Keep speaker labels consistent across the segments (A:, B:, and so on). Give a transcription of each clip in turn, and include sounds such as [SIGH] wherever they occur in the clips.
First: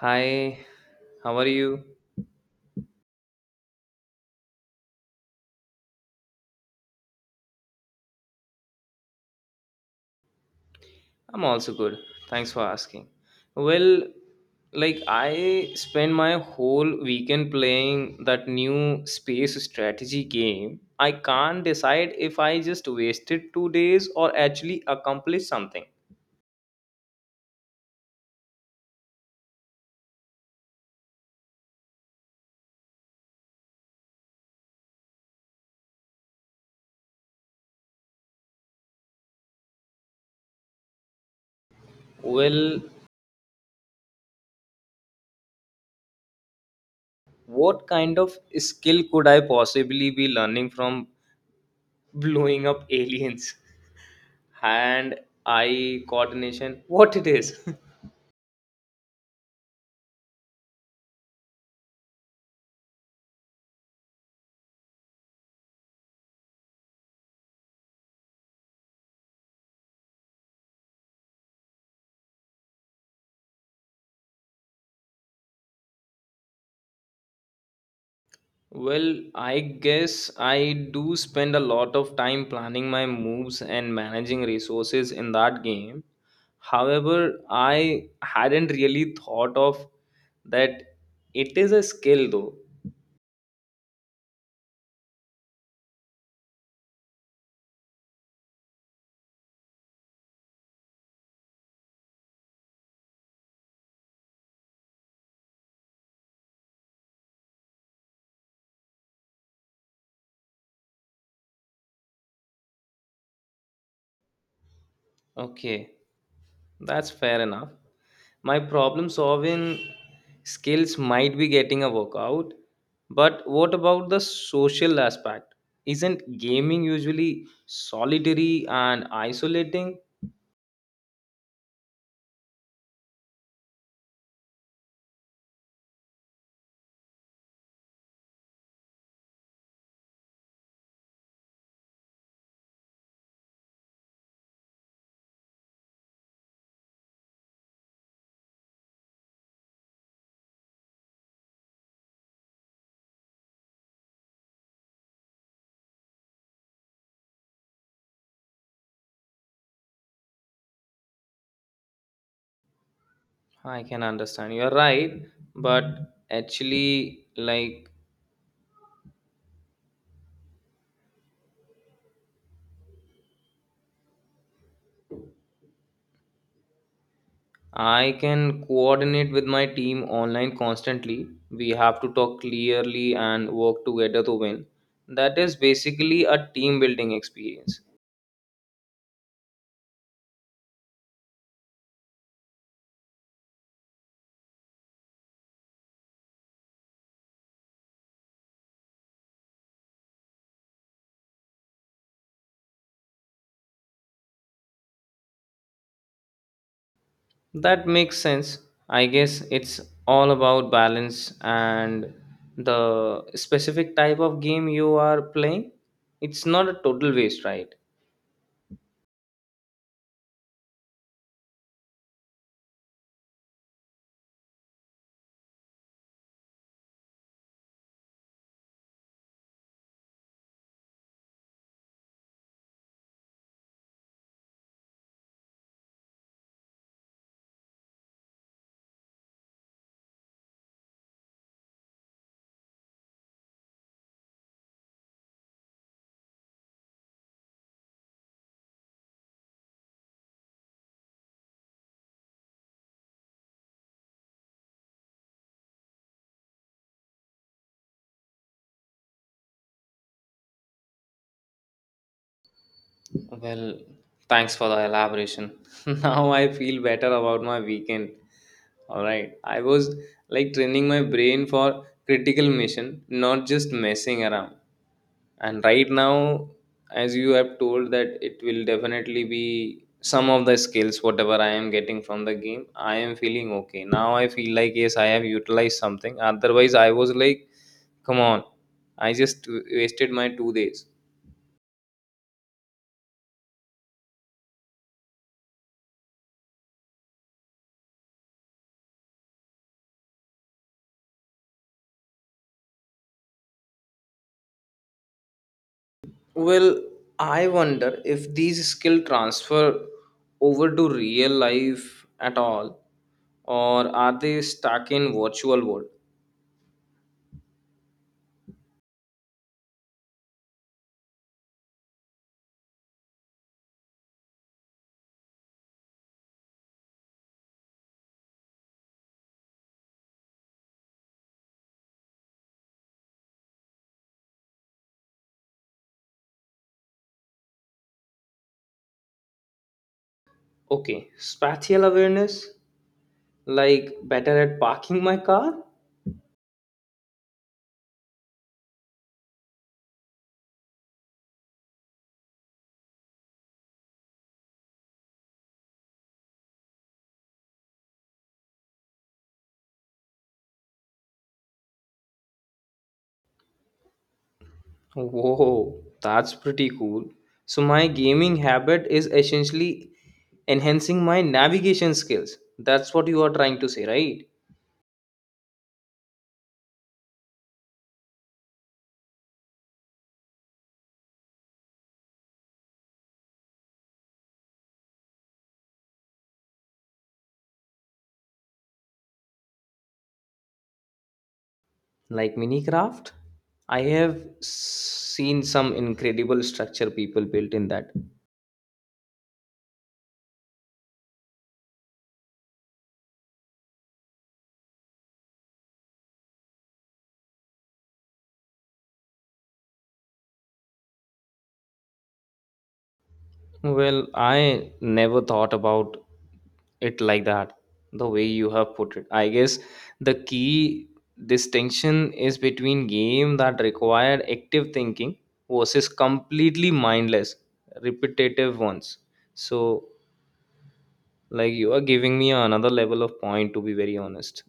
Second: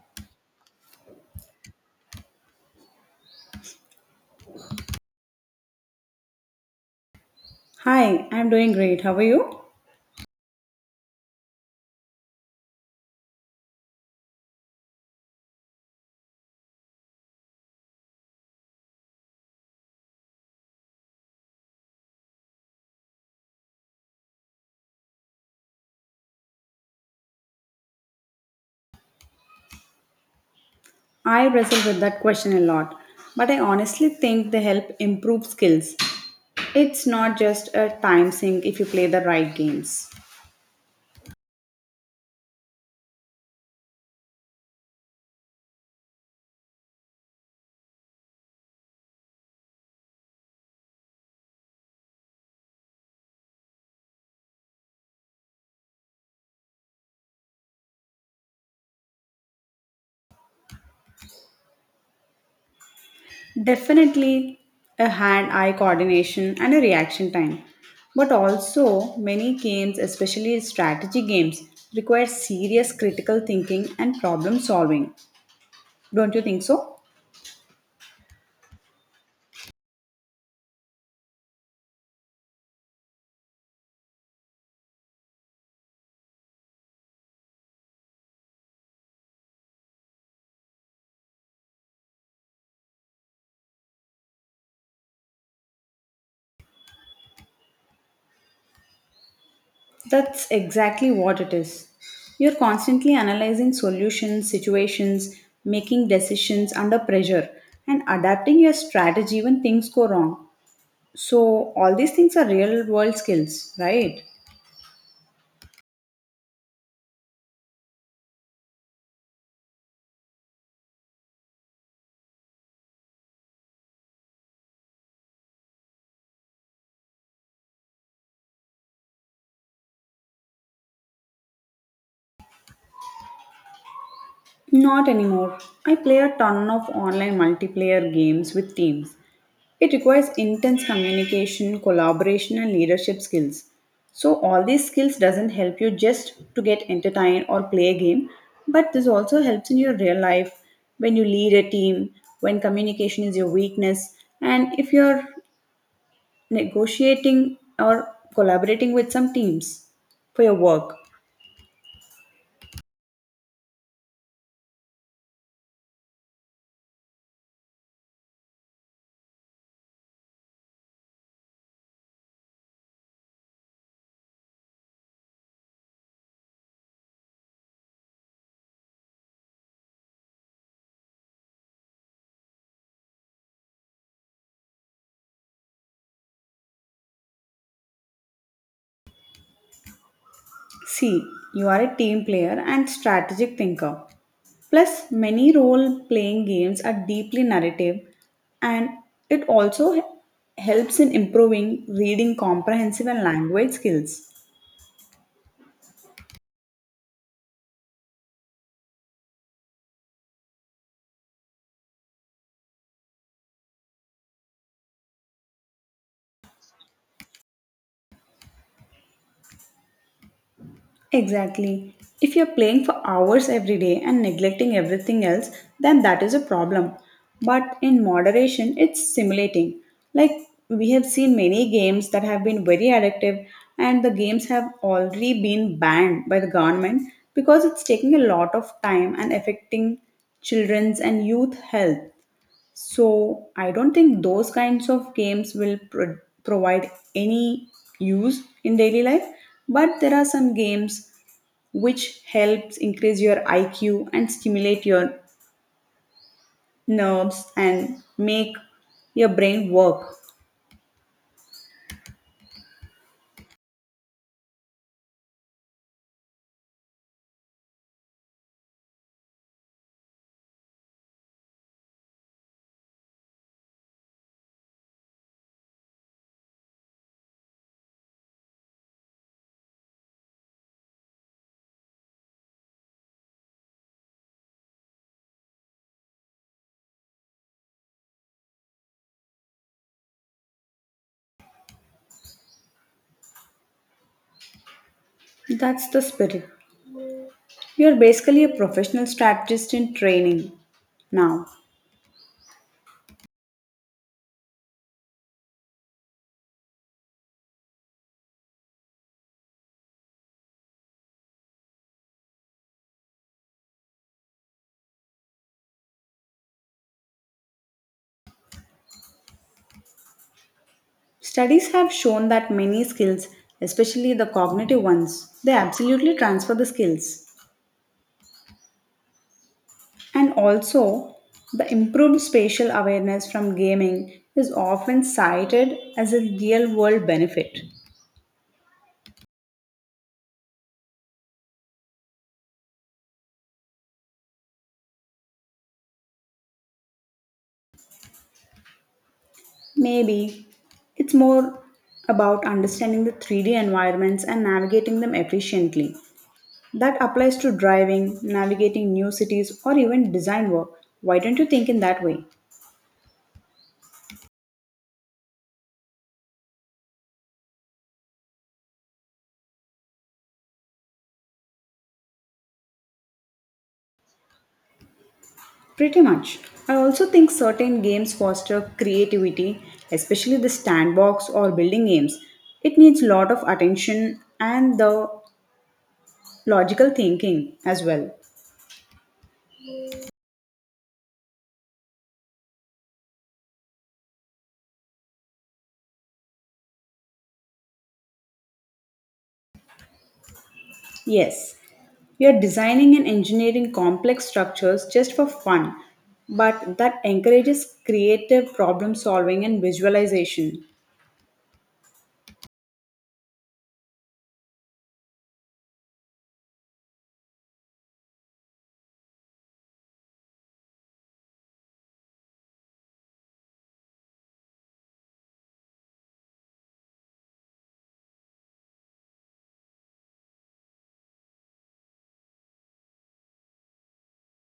A: Hi, how are you?
B: Hi, I'm doing great. How are you?
A: I'm also good. Thanks for asking. Well, I spent my whole weekend playing that new space strategy game. I can't decide if I just wasted 2 days or actually accomplished something.
B: I wrestle with that question a lot, but I honestly think they help improve skills. It's not just a time sink if you play the right games.
A: Well, what kind of skill could I possibly be learning from blowing up [LAUGHS] aliens? Hand eye coordination, what it is. [LAUGHS]
B: Definitely a hand eye coordination and a reaction time. But also, many games, especially strategy games, require serious critical thinking and problem solving. Don't you think so?
A: Well, I guess I do spend a lot of time planning my moves and managing resources in that game. However, I hadn't really thought of that it is a skill though.
B: That's exactly what it is. You're constantly analyzing solutions, situations, making decisions under pressure, and adapting your strategy when things go wrong. So, all these things are real world skills, right?
A: Okay, that's fair enough. My problem solving skills might be getting a workout, but what about the social aspect? Isn't gaming usually solitary and isolating?
B: Not anymore. I play a ton of online multiplayer games with teams. It requires intense communication, collaboration and leadership skills. So all these skills doesn't help you just to get entertained or play a game, but this also helps in your real life when you lead a team, when communication is your weakness and if you're negotiating or collaborating with some teams for your work.
A: I can understand. You're right, but actually, I can coordinate with my team online constantly. We have to talk clearly and work together to win. That is basically a team building experience.
B: See, you are a team player and strategic thinker. Plus, many role playing games are deeply narrative and it helps in improving reading comprehensive and language skills.
A: That makes sense. I guess it's all about balance and the specific type of game you are playing. It's not a total waste, right?
B: Exactly. If you're playing for hours every day and neglecting everything else, then that is a problem. But in moderation, it's simulating. Like we have seen many games that have been very addictive, and the games have already been banned by the government because it's taking a lot of time and affecting children's and youth health. So I don't think those kinds of games will provide any use in daily life, but there are some games which helps increase your IQ and stimulate your nerves and make your brain work.
A: Well, thanks for the elaboration. [LAUGHS] Now I feel better about my weekend. All right. I was like training my brain for critical mission, not just messing around. And right now, as you have told that it will definitely be some of the skills whatever I am getting from the game, I am feeling okay. Now I feel like yes, I have utilized something. Otherwise, I was like, come on, I just wasted my 2 days.
B: That's the spirit. You're basically a professional strategist in training. Now,
A: Well, I wonder if these skill transfer over to real life at all, or are they stuck in virtual world?
B: studies have shown that many skills, especially the cognitive ones, they absolutely transfer the skills. And also, the improved spatial awareness from gaming is often cited as a real world benefit.
A: Okay, spatial awareness, like better at parking my car.
B: Maybe it's more about understanding the 3D environments and navigating them efficiently. That applies to driving, navigating new cities, or even design work. Why don't you think in that way?
A: Whoa, that's pretty cool. So my gaming habit is essentially enhancing my navigation skills. That's what you are trying to say, right?
B: Pretty much. I also think certain games foster creativity, especially the sandbox or building games. It needs a lot of attention and the logical thinking as well.
A: Like minicraft, I have seen some incredible structure people built in that.
B: Yes, you are designing and engineering complex structures just for fun, but that encourages creative problem solving and visualization.
A: Well, I never thought about it like that. The way you have put it, I guess the key distinction is between game that required active thinking versus completely mindless repetitive ones. So like you are giving me another level of point, to be very honest.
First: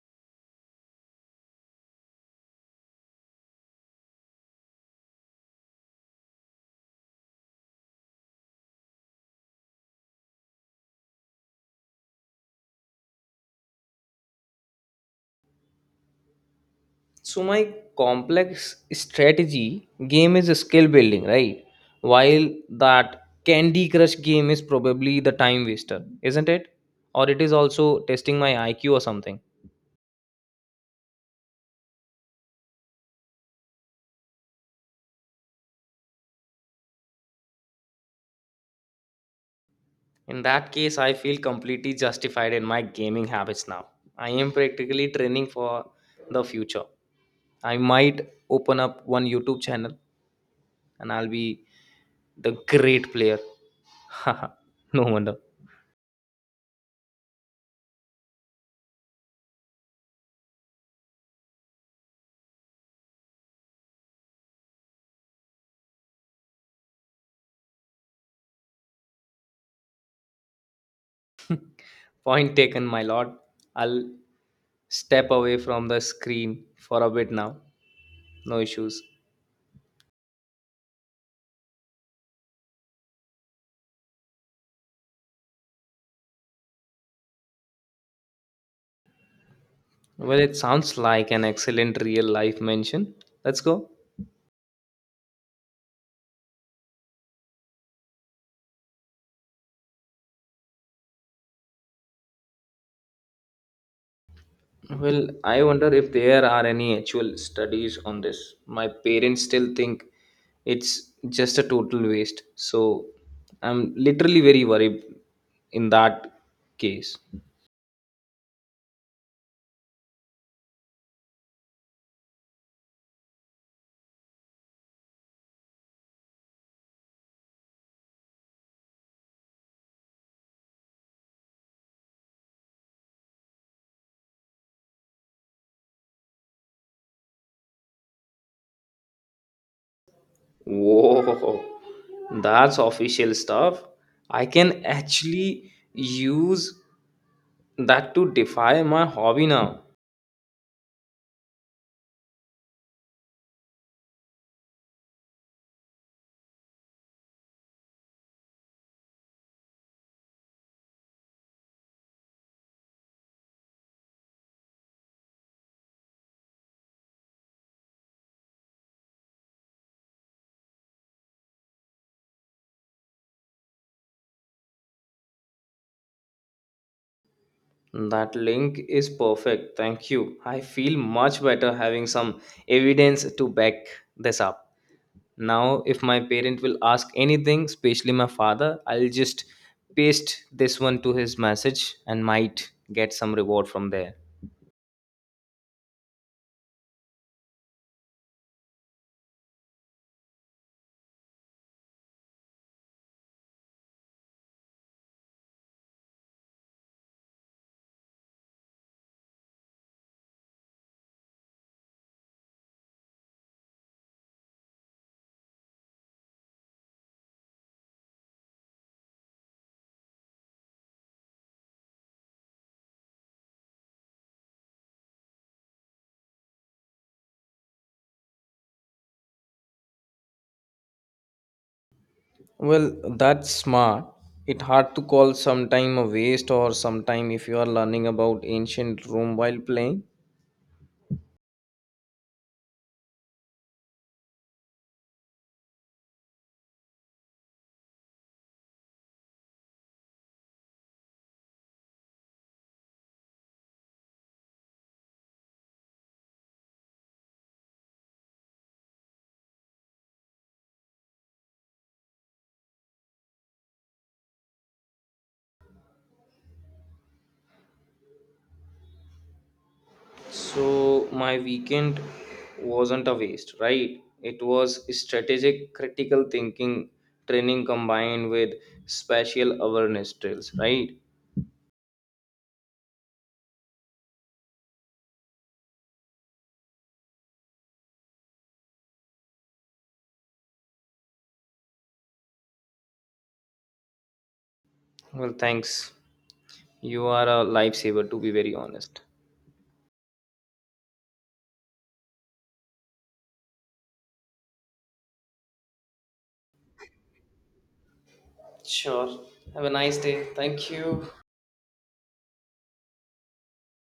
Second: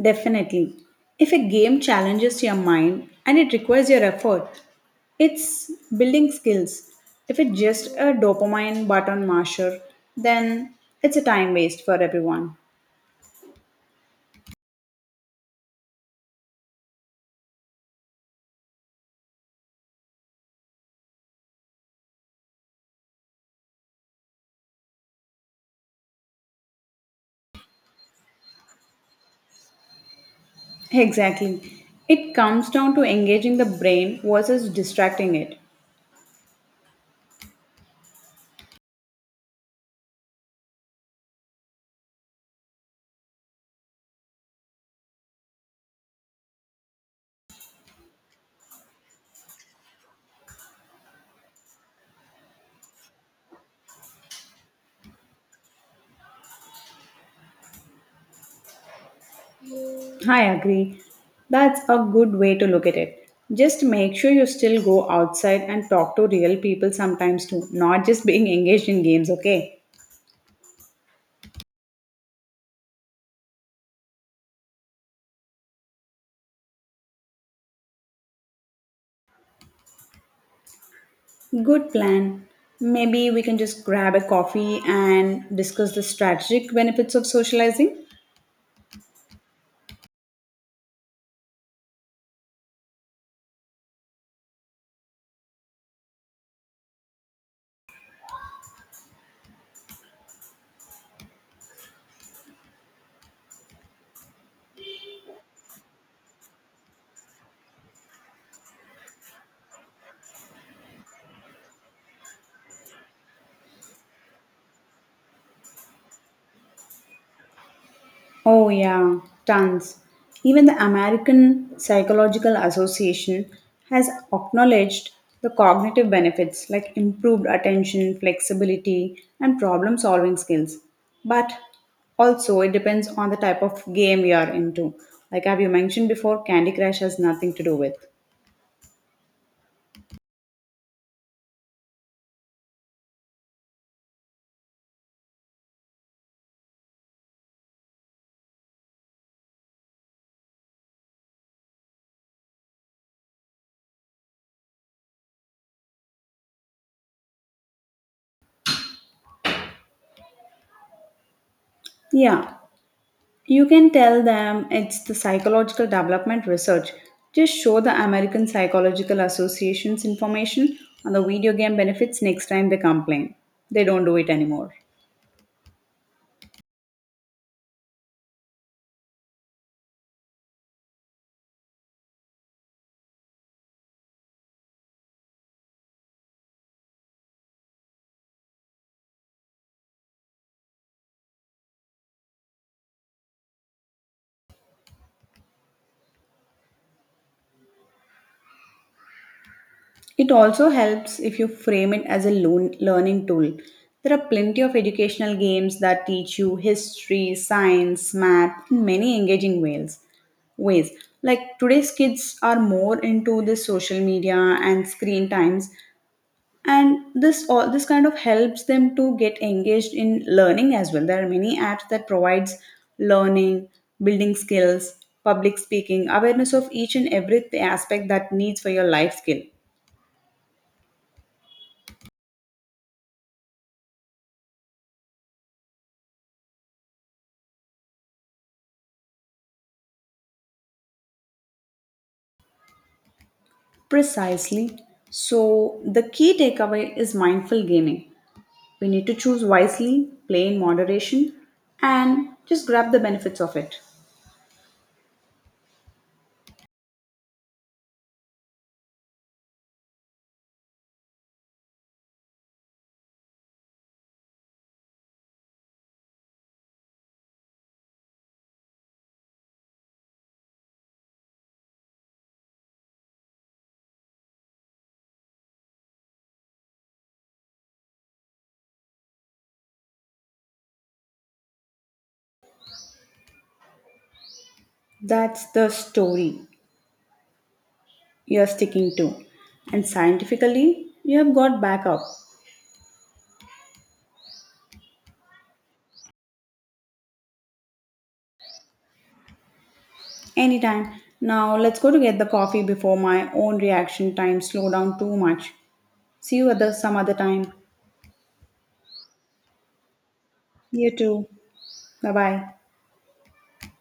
B: Definitely. If a game challenges your mind and it requires your effort, it's building skills. If it's just a dopamine button masher, then it's a time waste for everyone.
A: So my complex strategy game is skill building, right? While that Candy Crush game is probably the time waster, isn't it? Or it is also testing my IQ or something.
B: Exactly. It comes down to engaging the brain versus distracting it.
A: In that case, I feel completely justified in my gaming habits now. I am practically training for the future. I might open up one YouTube channel and I'll be the great player. [LAUGHS] No wonder.
B: I agree. That's a good way to look at it. Just make sure you still go outside and talk to real people sometimes too, not just being engaged in games, okay?
A: Point taken, my lord. I'll step away from the screen for a bit now. No issues.
B: Good plan. Maybe we can just grab a coffee and discuss the strategic benefits of socializing.
A: Well, it sounds like an excellent real life mention. Let's go. Well, I wonder if there are any actual studies on this. My parents still think it's just a total waste. So I'm literally very worried in that case.
B: Oh, yeah, tons. Even the American Psychological Association has acknowledged the cognitive benefits like improved attention, flexibility, and problem solving skills. But also, it depends on the type of game you are into. Like, have you mentioned before, Candy Crush has nothing to do with.
A: Whoa, that's official stuff. I can actually use that to defy my hobby now.
B: Yeah, you can tell them it's the psychological development research. Just show the American Psychological Association's information on the video game benefits next time they complain. They don't do it anymore.
A: That link is perfect. Thank you. I feel much better having some evidence to back this up. Now, if my parent will ask anything, especially my father, I'll just paste this one to his message and might get some reward from there.
B: It also helps if you frame it as a learning tool. There are plenty of educational games that teach you history, science, math in many engaging ways. Ways like today's kids are more into the social media and screen times, and this all this kind of helps them to get engaged in learning as well. There are many apps that provides learning, building skills, public speaking awareness of each and every aspect that needs for your life skill.
A: Well, that's smart. It hard to call sometime a waste or sometime if you are learning about ancient Rome while playing.
B: Precisely. So the key takeaway is mindful gaming. We need to choose wisely, play in moderation, and just grab the benefits of it.
A: So my weekend wasn't a waste, right? It was strategic critical thinking training combined with spatial awareness drills, right?
B: That's the story you're sticking to, and scientifically you have got backup.
A: Well, thanks. You are a lifesaver, to be very honest.
B: Anytime. Now let's go to get the coffee before my own reaction time slow down too much. See you at the, some other time.
A: Sure. Have a nice day. Thank
B: You
A: you.
B: too. Bye bye.